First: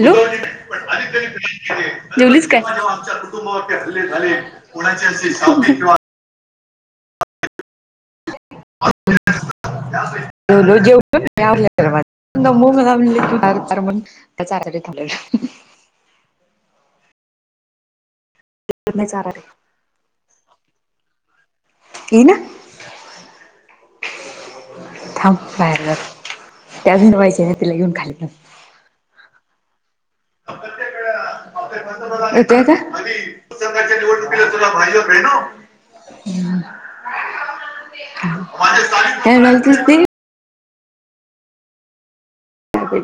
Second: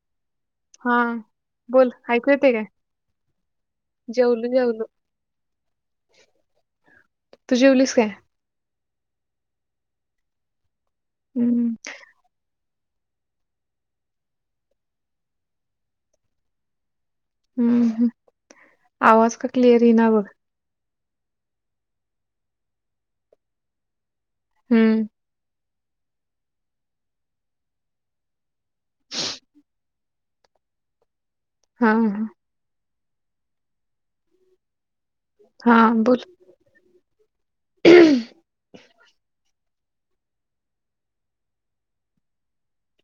Hello... हा... बोल ऐकू जेवलीस येते काय... आमच्या कुटुंबावरती हले झाले... जेवलो जेवलो तू जेवलीस काय? ज... हम्म म्हण त्याच आ झाले... हम्म हम् आवाज का क्लिअर येईना ना बघ.. येईना.... हम्म... बाहेर त्याच भरवाहायचे तिला येेऊन खाली... हा हा घाच्या निवडणु हा बोल तुला.... त्या...... सत... त्या प...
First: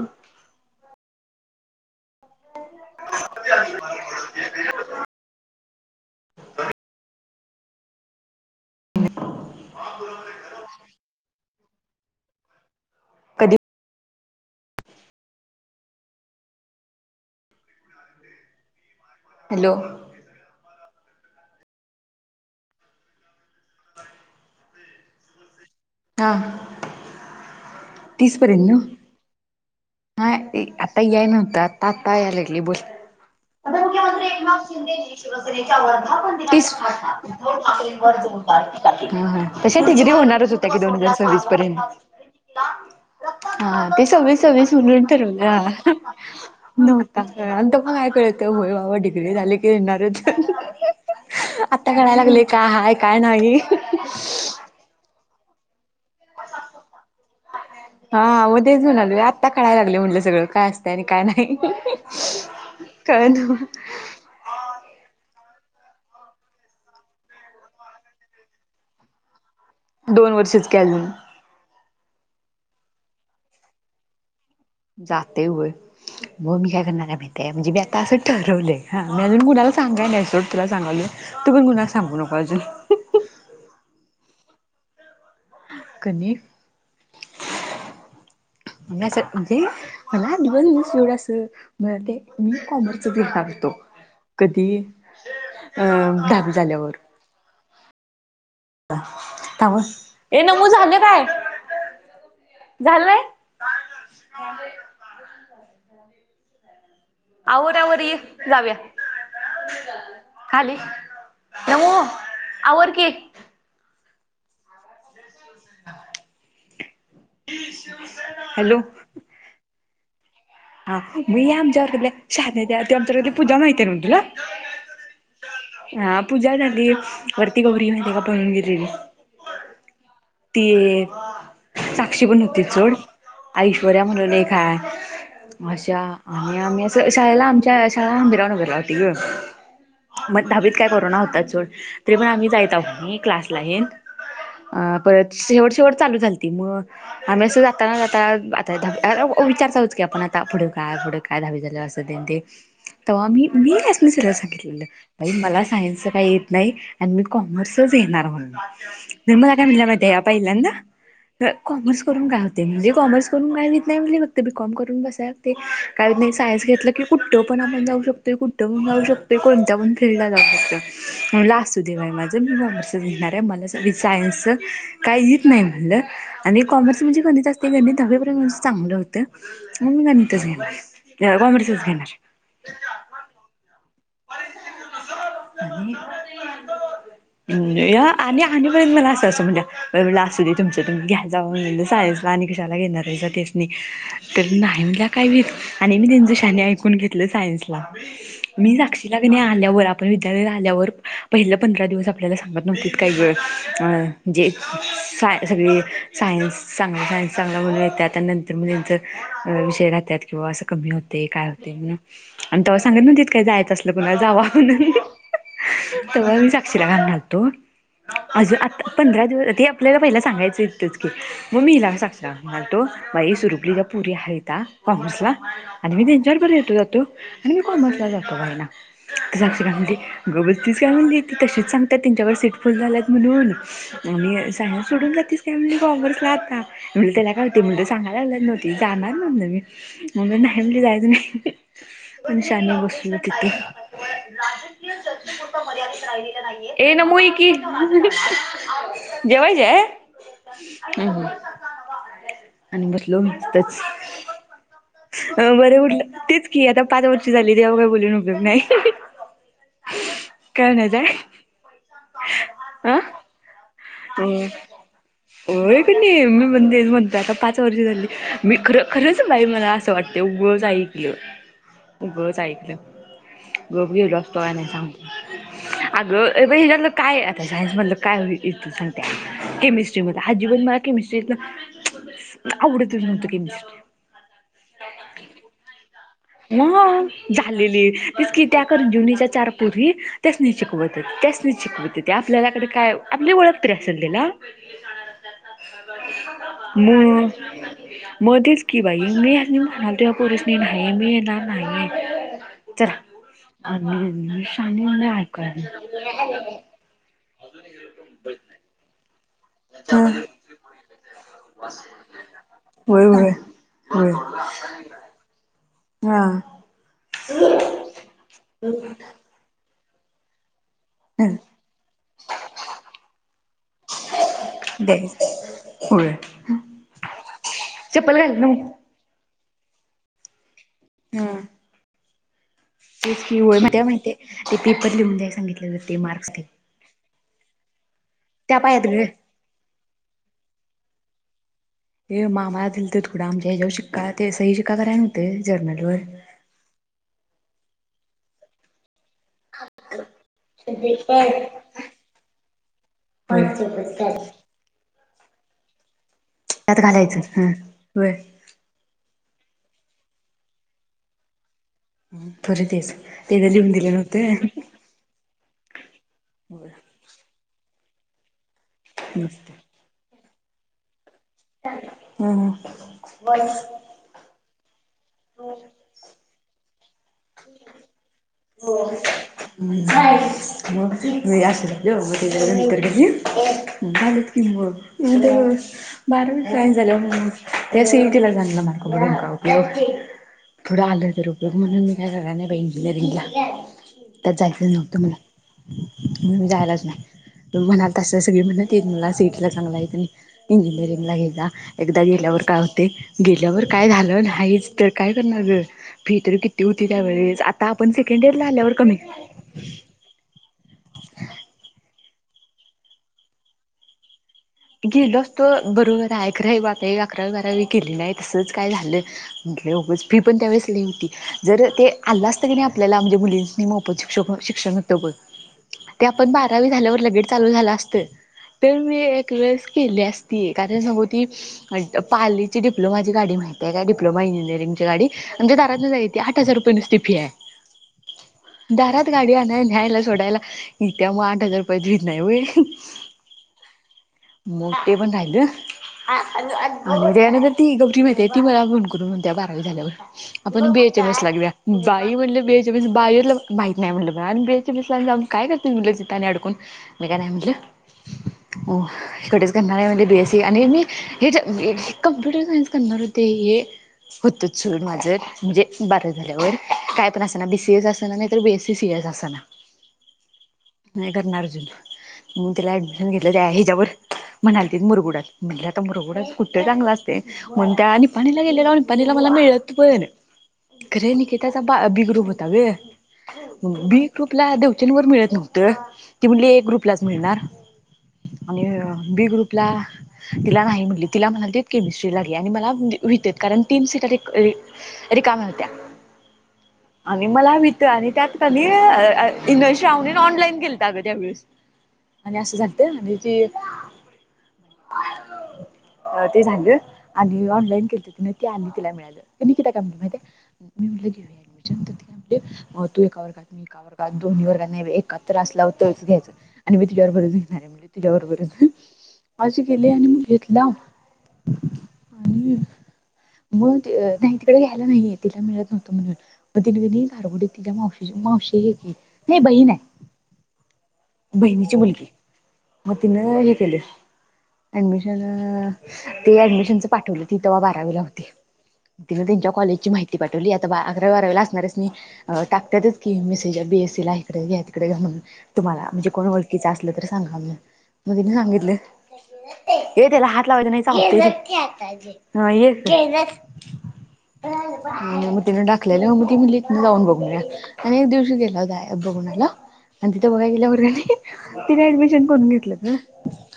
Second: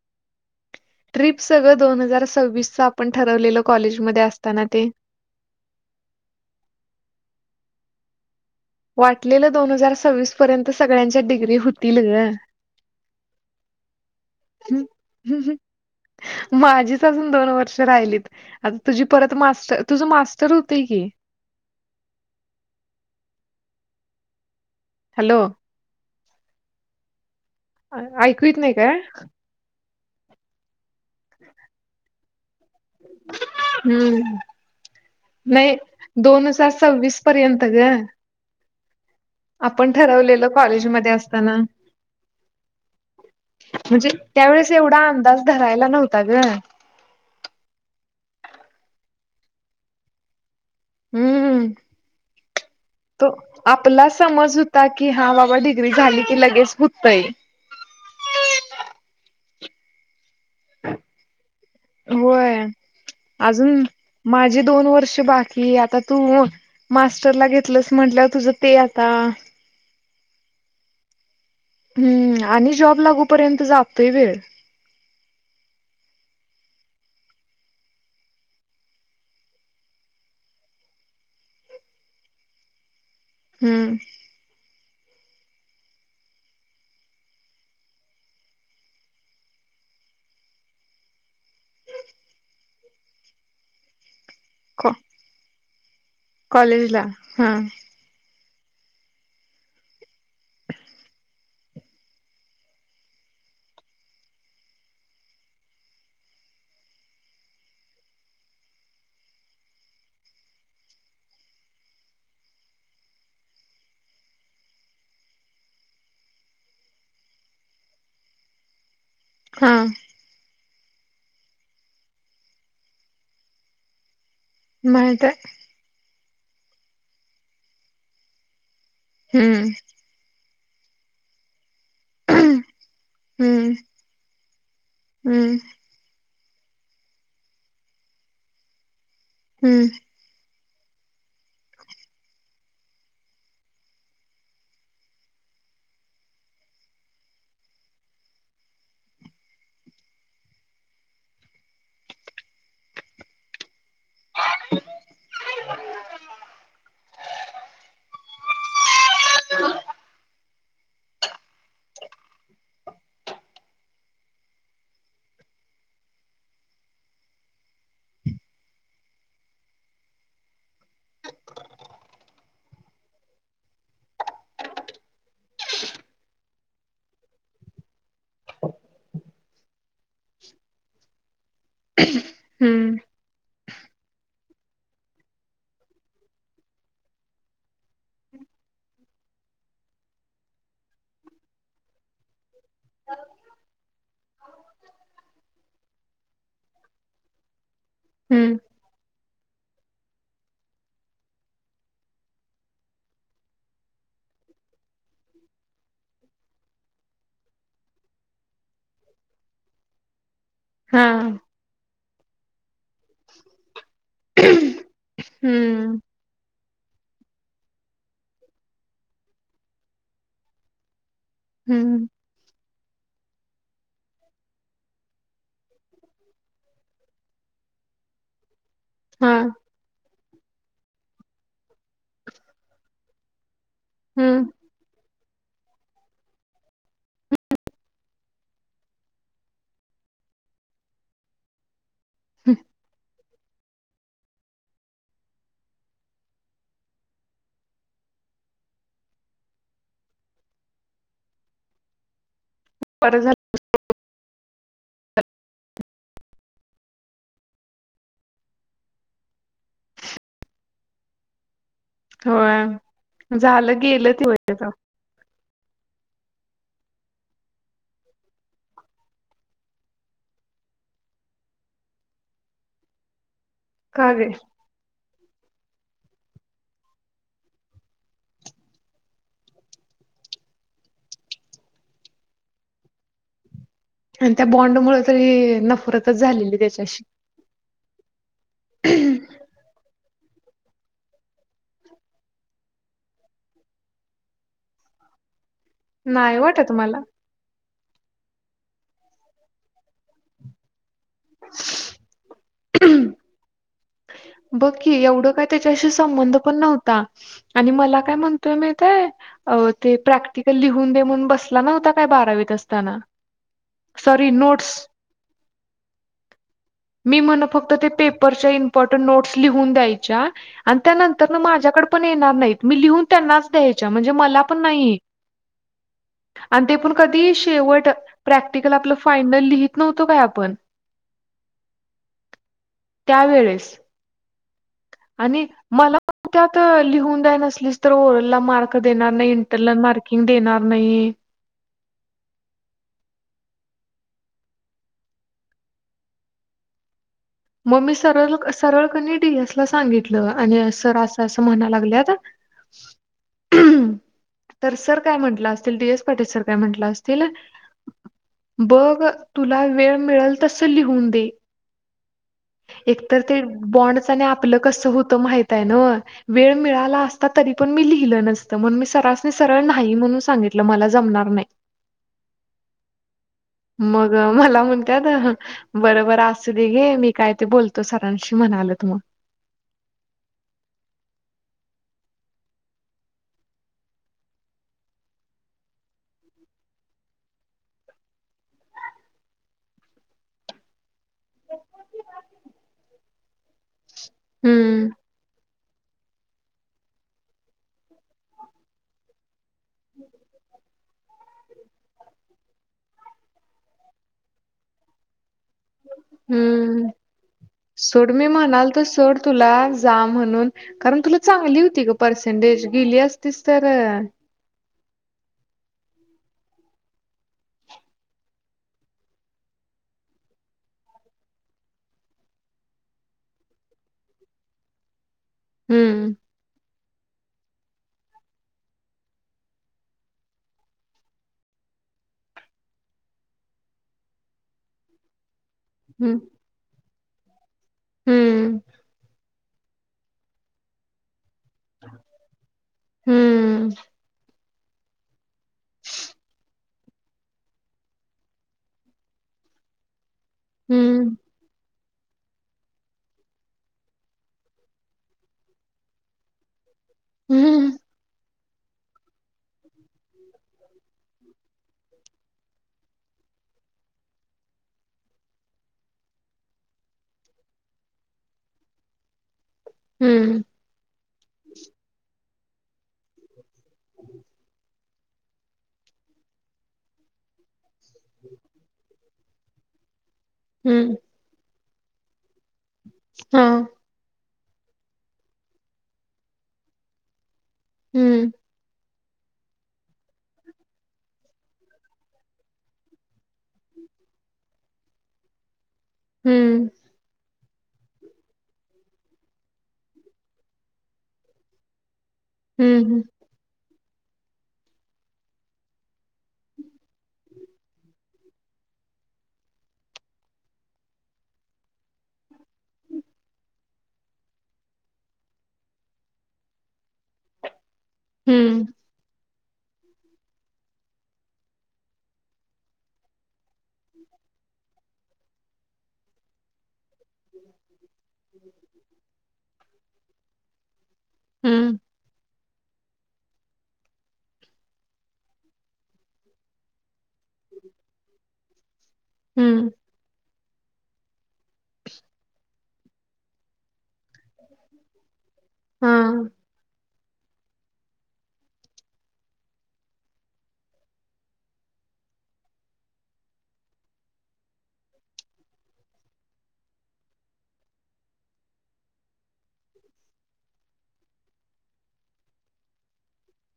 ट्रिप सगळं दोन हजार... सव्वीस च आपण ठरवलेल कॉलेज मध्ये असताना ते... वाटलेलं दोन हजार सव्वीस पर्यंत सगळ्यांच्या डिग्री होतील ग... कधी... हम हम माझी... तुझं अजून दोन वर्ष राहिलीत आता तुझी परत हॅलो मास्तर तुझ मास्टर होते की, हॅलो हा तीस ऐकू येत पर्यंत नाही ना काय? हा आता याय नव्हतं आता आता याय लागली बोल... ह... प मुख्यमंत्री एकनाथ शिंदे नाही शिवसेनेच्या वर्धापन दोन हजार दिनाच्या सव्वीस उद्धव पर्यंत ग ठाकरेंवर जोडले तीस... ह तश आपण डिग्री ठरवलेलं होणारच होत्या कि दोन कॉलेजमध्ये हजार सव्वीस असताना पर्यंत... हा ते म्हणजे सववीस त्यावेेळेस सववीस... तून एवढा अंदाज ठवला धरायला हा नव्हता ग नव्हता काळ तें पण काय कळ.. ते होय बाबा डिग्री झाले की येणार च. हूं हाय काय त नाही. आपला समज होता कि हा बा डिग्री झाली की लगेच हुतंय आता कळायला लागलय म्हनलं सगळं काय असते आणि काय नाही होय कळना अजून माझे दोन वर्ष बा कि आता तू मास्टरला घेतलंस म्हंटल्यावर तुझ ते आता दोन वर्षच कि अजून हूं आणि जॉब लागूपर्यंत जातोय वेळ जातय होय. हो मी आता मी काय करणार माहितीय, म्हणजे मी आता असं ठरवलंय, मी अजून कुना ला सांगाय नाही तुला सांगालोय तू पण कुणाला सांगू नको अजून हं कनी [inaudible] मी असं मनजे मला मिस होईल असं मधे मी कॉमर्स व्हा डेट टाकतो [inaudible] कधी? दहावी कॉलेज ला हा! थाम हं ए नमू झाले काय? झालंय आवर आवर ये जाऊया. खाली नमु आवर कि. हॅलो! हा! हा मी आमच्यावर्गातल्या शहाद्या च्या त्या आमच्या वर्गातली पूजा माहिती न तुला माहित आहे. हा पूजा झाली वरती गौरी माहित आहे काय पळून गेलेली हूं! ती साक्षी पण होती चड हम्म आश्ववर्या म्हणून एक हाय हम्म अशा आणि आम्ही असं शाळेला आमच्या शाळा हंबिराव नगर होती ग हूं! दहा वीत काय कोरोना होतात सोड तरी पण आम्ही जायताव कणी क्लास ला हेन अ परत शेवट, शेवट चालू झालती म आम्ही असं जाताना जाता आता विचार चालूच केला आपण आता पुढ काय, पुढ काय, दहा वी झाल असं तेन ते तव्हा मी, मी त्यांसनी सरळ सांगितलेलं बाई मला सायन्सच काही येत नाही आणि मी कॉमर्सच घेणार म्हणून न मला काय म्हणल्या माहिती ल्यांदा कॉमर्स करून काय होते म्हणले कॉमर्स करून काय व्हूत नाही म्हनले फक्त बी कॉम करून बसाया लागते काय नही सायनस घेतलं की कुठं पण आपण जाऊ शकतोय, कुठं पण जाऊ शकतोय, कोणत पण फील्डला जाऊ शकतो लास्ट हो देवय माज मी कॉमर्सच घेणार आहे मला सर्वी सायन्स च काहीत नाही म्हनलं, आणि कॉमर्स म्हणजे गणित असते, गणित दहावीपर्यंत माज चांगलं होतं गणितच घेणार अ कॉमर्स च घेणार, हूं! [inaudible] [unintelligible] म्हणजे या आणि आणीपर्यंत मला असं, असं म्हणल्या म्हटलं असू दे तुमच तुम्ही घ्या जाऊन साय आणि कशाला घेणार ऐसा तेसनी तर नाही म्हणल्या काय मी आणी मी त्यांच शाने ऐकून घील घेतला सायन्स ला हम्म मी जा मी आल्यावर आपण विद्यालय आल्यावर, पहिल्य पंधरा दिवस आपल्याला सांगत नव्हतीत, काय ग. जे साय सगळी सायन्स चांगलाच हाय, चांगल हाय म्हनत्यात आणि ते म्हणत्यात विषय राहत्यात किंवा असं कमी होतय, हा काय होतय आन तव्हा सांगत न्हवतीत काय? जायचं असल जावा हम्म, म्हणून साक्षी ला घालणार होतो. आजुन आता पंधरा दिवस आपल्याला पहिला सांगायचं इथच. म मी हिला हम्म, साक्षी ला काय म्हणालतो? [unintelligible] बाई, सुरुपलीला पोरी हाईता कॉमर्सला आणि मी त्यांच्या बरोबर येतो, जातो आणि मी कॉमर्स तर जातो बाई ना. हा, साक्षी काय म्हणली, गब बसतीस काय म्हणली? ती तशीच सांगत्यात, त्यांच्याकड सीटफुल झाल्यात म्हणून हम्म. आणि सायन्स सोडून जातीस. ती म्हणती कॉमर्सला आता, म्हनल त्याला काय व्हतय? म्हणल सांगाय लागल्यात नव्ह ती, जाणार म्हणल मी आणि नाही म्हणली, जायाच नाही, कोण शानी बसली तिथ? [inaudible] ये नमु ये की जेवायची हाय. आणि बसलो बरं मी झालं तिथंच, अ बर उठलं की आता पाच वर्ष झाली, तेव्हा काही बोलून उपयग नाही. काय नाही ताई. होय झालं. गेलं ते होय आता. होय कणी मी तेचं म्हणतेय आता पाच वर्ष झाली. मी खर खरंच बाई मला असं वाटते उगाच ऐकलं. उगच ऐकलं गप घेलो असतो. का आणि सांग. अगं हेच्यातल काय. आता सायन्स मधलं काय होईल. सांगते केमिस्ट्री आजीबात मला केमिस्ट्रीतल. आवडतच नव्हत केमिस्ट्री आणि त्या बॉन्ड मुळ तरी नफरत. व झालेली तेच कि. त्या करंजीवनीच्या चार पूरी. त्यासनी शिकवत होती. त्यासनी शिकवत होती. आपल्यालाकडे काय. आपली ओळख तरी असेल तिला. ह [unintelligible] मग. मग तेच की बाई मी आणि म्हणालोय त्या पोरीसनी नाही मी येणार नाही. चला. शानी बघकी नाही एवढं काय ऐकाय त्याच्याशी संबंध पण नव्हता. आणि मला काय म्हणतोय माहिती आहे. ते हा प्रॅक्टिकल लिहून दे म्हणून बस. ला नव्हता का बारावीत असताना होय होय होय सॉरी नोट्स. हा मी म्हण फक्त ते पेपरच्या इम्पॉर्टं नोट्स लिहून द्यायच्या. आणि ह त्यानंतर माझ्याकडे पण येणार नाहीत. मी लिहून त्यांनाच द्यायच्या म्हणजे मला पण नाही. द्यायच होय. आणि ते पण कधी शेवट चप्पल घाल ना मग. प्रॅक्टिकल आपल फायनललिह. नव्हतो काय आपण. हम. तेच कि व्हय त्यावेेळेस माहिती हाय माहित. मी पण लीहून द्याय आणि सांगितलेल ते मला मार्क. त्यात लिहून जाय नसलीस तर. ओरल-ला त्या मार्क पायात ग. देणार नाही. इंटरल मार्किंग देणार नाही. हे म आमाला दिल ते थोडा. आमच्या ह्यावर शिक्का ते अ सही शिक्का कराय नव्हते जर्नल वर. म मी सरळ-सरळ कनी. टी. एस ला सांगितलं आणि सर अस-अस म्हणाय लागल्यात आता. ह चौपस्कार. [unintelligible] काय म्हंटलं असतील डी. एस. पाटील सर काय म्हटलं असतील हा होय बघ. तुला वेळ मिळल तसं लिहून दे. हा तरी. एकतर ते बॉनडच आणि आपलं कस होतं माहितय नव्हं. वेळ मिळाला असता तरी पण लिह- नत मी स मस्त सरळ नाही म्हणून सांगित मला जम हा हा. मग मला म्ह त्यात बरोबर असुदे घे मी काय ते बोलतो सरांशी. म्हणालत मग. म असल मग त्याच्यानंतर झाले की मग बारावी. त्या सी इ टी ला चांगल मार्क पडून काय उपयोग पुढं आलं तर उपयोग म्हणून मी काय कराय नाही बाई इंजिनिअरिंग. त्यात जायचं हम्म नव्हतं मला जायलाच नाही. म्हणाल त सगळी म्हण येला सिटीला चांगला य इंजिनिअरिंग ला घे जा एकदा गे ल्यावर काय होतय गेल्यावर काय झालं नाहीच तर काय करणार ग फी तर किती होती हम्म त्यावेळेस आता आपण. सोड सेकंड मी इयरला आल्यावर म्हणालतो च कमी सोड तुला जा म्हणून कारण तुला चांगली होतीग पर्सेंटेज गेली असतीस तर. गेलो असतो बरोबर आहे खर हे आत्ता आकरावी बारावी केली नाही तसंच काय झालं. उगाच फी पण त्यावेळेस होती जर ते आलं असतं की नाही आपल्याला म्हणजे मुलींनी म आपण शिक्ष शिक्षण होतं बघ ते हम्म आपण बारावी झाल्यावर लगेच चालू असतं तर मी. एक वेळेस केली असती कारण सांगू ती पाली ची डिप्लोमा ची गाडी माहीत का डिप्लोमा इंजीनियरिंग ची गाडी. म्हज दारात जाय हम्म ते आठ हजार रुपये नुसती फी आहे हम्म दारात गाडी आण घ्यायला सोडायला इ त्या्या मग आठ हजार रुपयेचत नाही होई. हम्म मोठे पण राय द म्हणजे आणि ती गौरी माहिती ती मला फोन करून म्हण त्या्या बारावी झाल्यावर आपण हम्म बीएचएमएस ल घेऊया. बाई म्हटले बेच्या बीस बाईला माहित नाही म्हटलं ब आणि बेच्यासला काय करते म्हटल तीथआणि अडकून. मी काय नाही हम्म म्हटल इकडेच करणार आहे म्हणजे बीएससी आणि मी हे ज कम्प्युटर सायन्स करणार होते हे. होतचडून माझ म्हणजे बारा झाल्यावर काय पण असताना बीसीएस असताना नाही बीएसी सी. ते असना. हम्म नाही करणार अजून म त्याला ऍडमिशन घेतलं ते ह्याच्यावर. म्हणाली त मुरगुडात म्हटले आता मुरगुडा कुठं चांगला असते म्हणनु त्या आणि निपाणीला गेलेला आणि निपाणी - मला मिळत पण हम्म निकिताचा त्याचा बा बि ग्रुप होता गे हा बी ग्रुपला देवचंवरर मिळत नव्हतं ती म्हली ए ग्रुपलाच मिळणार. हम्म आणि बी ग्रुपला तिला नाही म्हटली तिला म्हणा केमिस्ट्रीला आणि मला होतील कारण तीन सिटा. री रिकाम होत्या. हम्म आणि मला वितआणि त्यात कणी इश्रावणीन ऑनलाईन केलं अगं त्यावेळेस आणि असं झालतं,, हं, आणि ती. [unintelligible] अऽऽते झालं,, आणि ऑनलाईन केलं त तिन ते आणि तिला मिळालं, निकिता काय म्ह माहितीय मी. ेडमशन तर आप मग तूअ एका वर्गात, मी एका वर्गात, दोन् वर्गात एकत्र असलाव तर. घ्यायच,, आणि मी तुच्या् बरोबरच घेणार आहे, म्हणजे हं, तुच्याबरच अजी गेले आणि मी घेतला,, आणि हो., अ. नाही तिकडे घ्यायला नाहीये तिला मिळत नव्हतं,, म्हणून म त की नै. गारगडी तिच्या मावशी मावशी घ की नाही हे बहीन हाय बहिणीची हं, मुलगी,,, मग तिनं हे केलंय. एडमिशन,, अ, ते ऍडमिशनच पाठवलं हूती तेवा बारावीला हुती. तिनं त्यांच्या हं, कॉलेजची माहिती काढली. ती आता अकरा, बारावेेला असणारच. मी टाकतातच की मेसेज बी, एसी ला इकडे घ्या, तिकडे घ्या, म्हण. तुम्हाला,, म्हणजे हां. कोण ओळखीच असलं तर सांगा म,,, मग तिनं सांगितलं. [unintelligible] ये त्याला हात लावायच नाही चावतयं ते हं, ये [unintelligible] हा मग तिन टाकलेलं,, म मग ति म्हटली हितनल जाऊन बघून येऊया, आणि एक दिवशी तिला जायाचं - - आणि म्हणाल्या तिथ बघाय गेल्यावर,, तिने ऍडमिशन करून घेतलं गं.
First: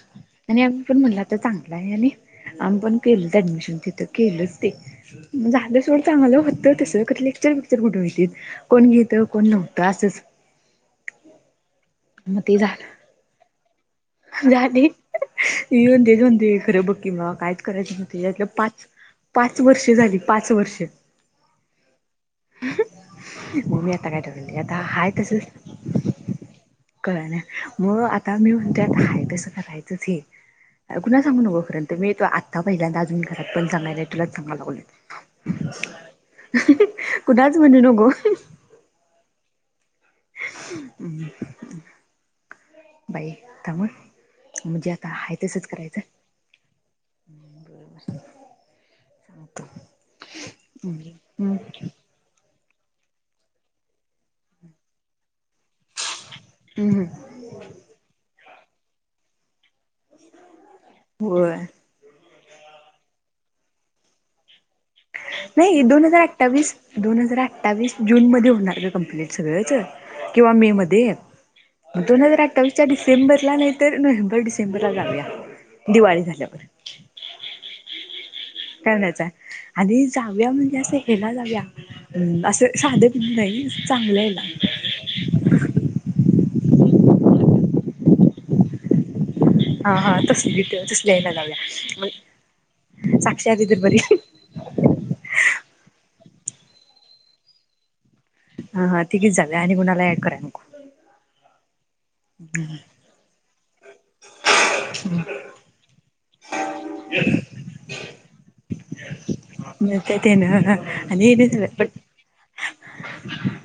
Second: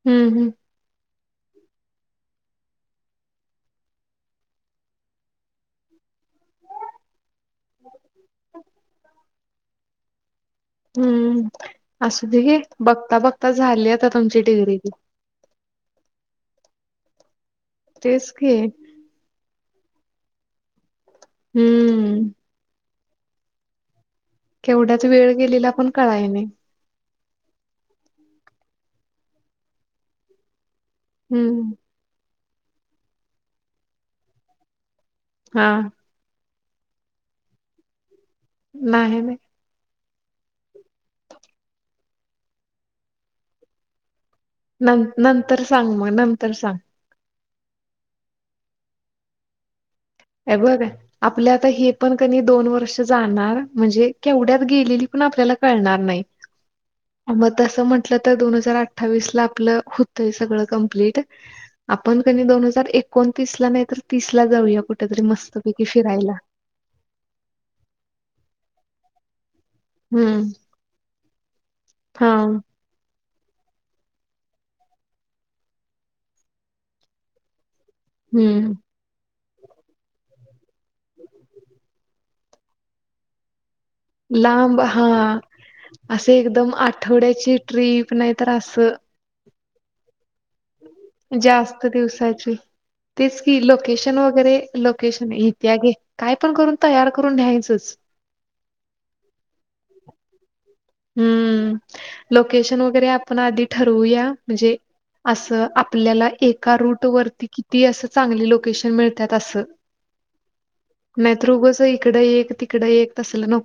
हं, हं, आणि आम्ही पण म्हणला तर चांगला आहे आणि- - आम्ही पण केलंच ऍडमिशन,, तिथं केलंच ते झाल्ं सोड चांगलं, होतं तस खरं लेक्चर बिकचर कुठं हुतीत. कोण घेतं, कोण नव्हतं असंच.. हम्म,, असू मग दे ते घे,, झालं बघता, बघता झाली आता तुमची डिग्री ती इन [unintelligible] खरं बघकी म कायच करायचं नव्ह तेच यातलं की पाच, पाच - - पाच वर्षे झाली,, पाच वर्षे. हम्म. मम. काय आता ठेवतोय केवढ्यात हाय तस वेळ गेलेला पण कळाय नाही. कळना मो आत मी म्हणत्या काय कसं करायचं ते,, कून्हाला सांगू नको खरं हं. पर्यंत मी तो आ. आता पहिल्यांदा अजून घरातण सांगाय नाई तुलाच सांगाय लागलोय. हा. कुनालाच म्हणू नको. नाही नाही. हम्. बाई त्यामुळं - - न ऽनंतर सांग मग,, नंतर सांग.. हं. बरं, बरं. सांगतो. ए बघ,, आपल्या आता हे पण क नइ दोन वर र्ष जाणार, म्हणजे केवढ्यात गेलेली पण आपल्याला - - कळनार नाही. हम्म आणि तसं म्हंटलं तर दोन हजार अठठावीसला आपल हुतं सगळं कंम्प्लीट होय आपण - - दोन हजार एकोणतीस ला नाही तर तीस ला जाऊया कुंठ - - नाही दोन हजार अठ्ठावीस, दोन हजार अठ्ठावीस जून मध्ये होणार गं कंप्लीट. वायच, हम्म किंवा मे मध्ये,, दोन हा हजार अठ्ठावीसच्या डिसें - - सप्टेंबरला नाही, तर नोव्हेंबर डिसेंबरला जाऊया दिवाळी झाल्यावर. हम्म करण्याचा. आहे आणि, जाऊया म्हणजे असं हेला जाऊया, असं साध बिध नाइ.. लांब,, हा,, असं एकदम - - आठवड्याची ट्रीप नाहीतर असं - - हा, हा, तसली तर - - जास्त दिवसाची. तेच साक्षी की आली तर बरी लोकेशन हा वगैरे लोकेशन घित्या गंकाय... तु खरं तयार करून घ्यायचंच. ह हा तिघिचं जाऊया आणि कुणाला ॲड करायला नको. हम्म लोकेशन वगैरे आपण आधी ठरवूया म्हणजे... असं आपल्याला एका रूट वरती किती असं चांगले लोकेशन मिळतात असं. ते ते.. नाहीत रुगच इकड एक तिकड एक तसल नको.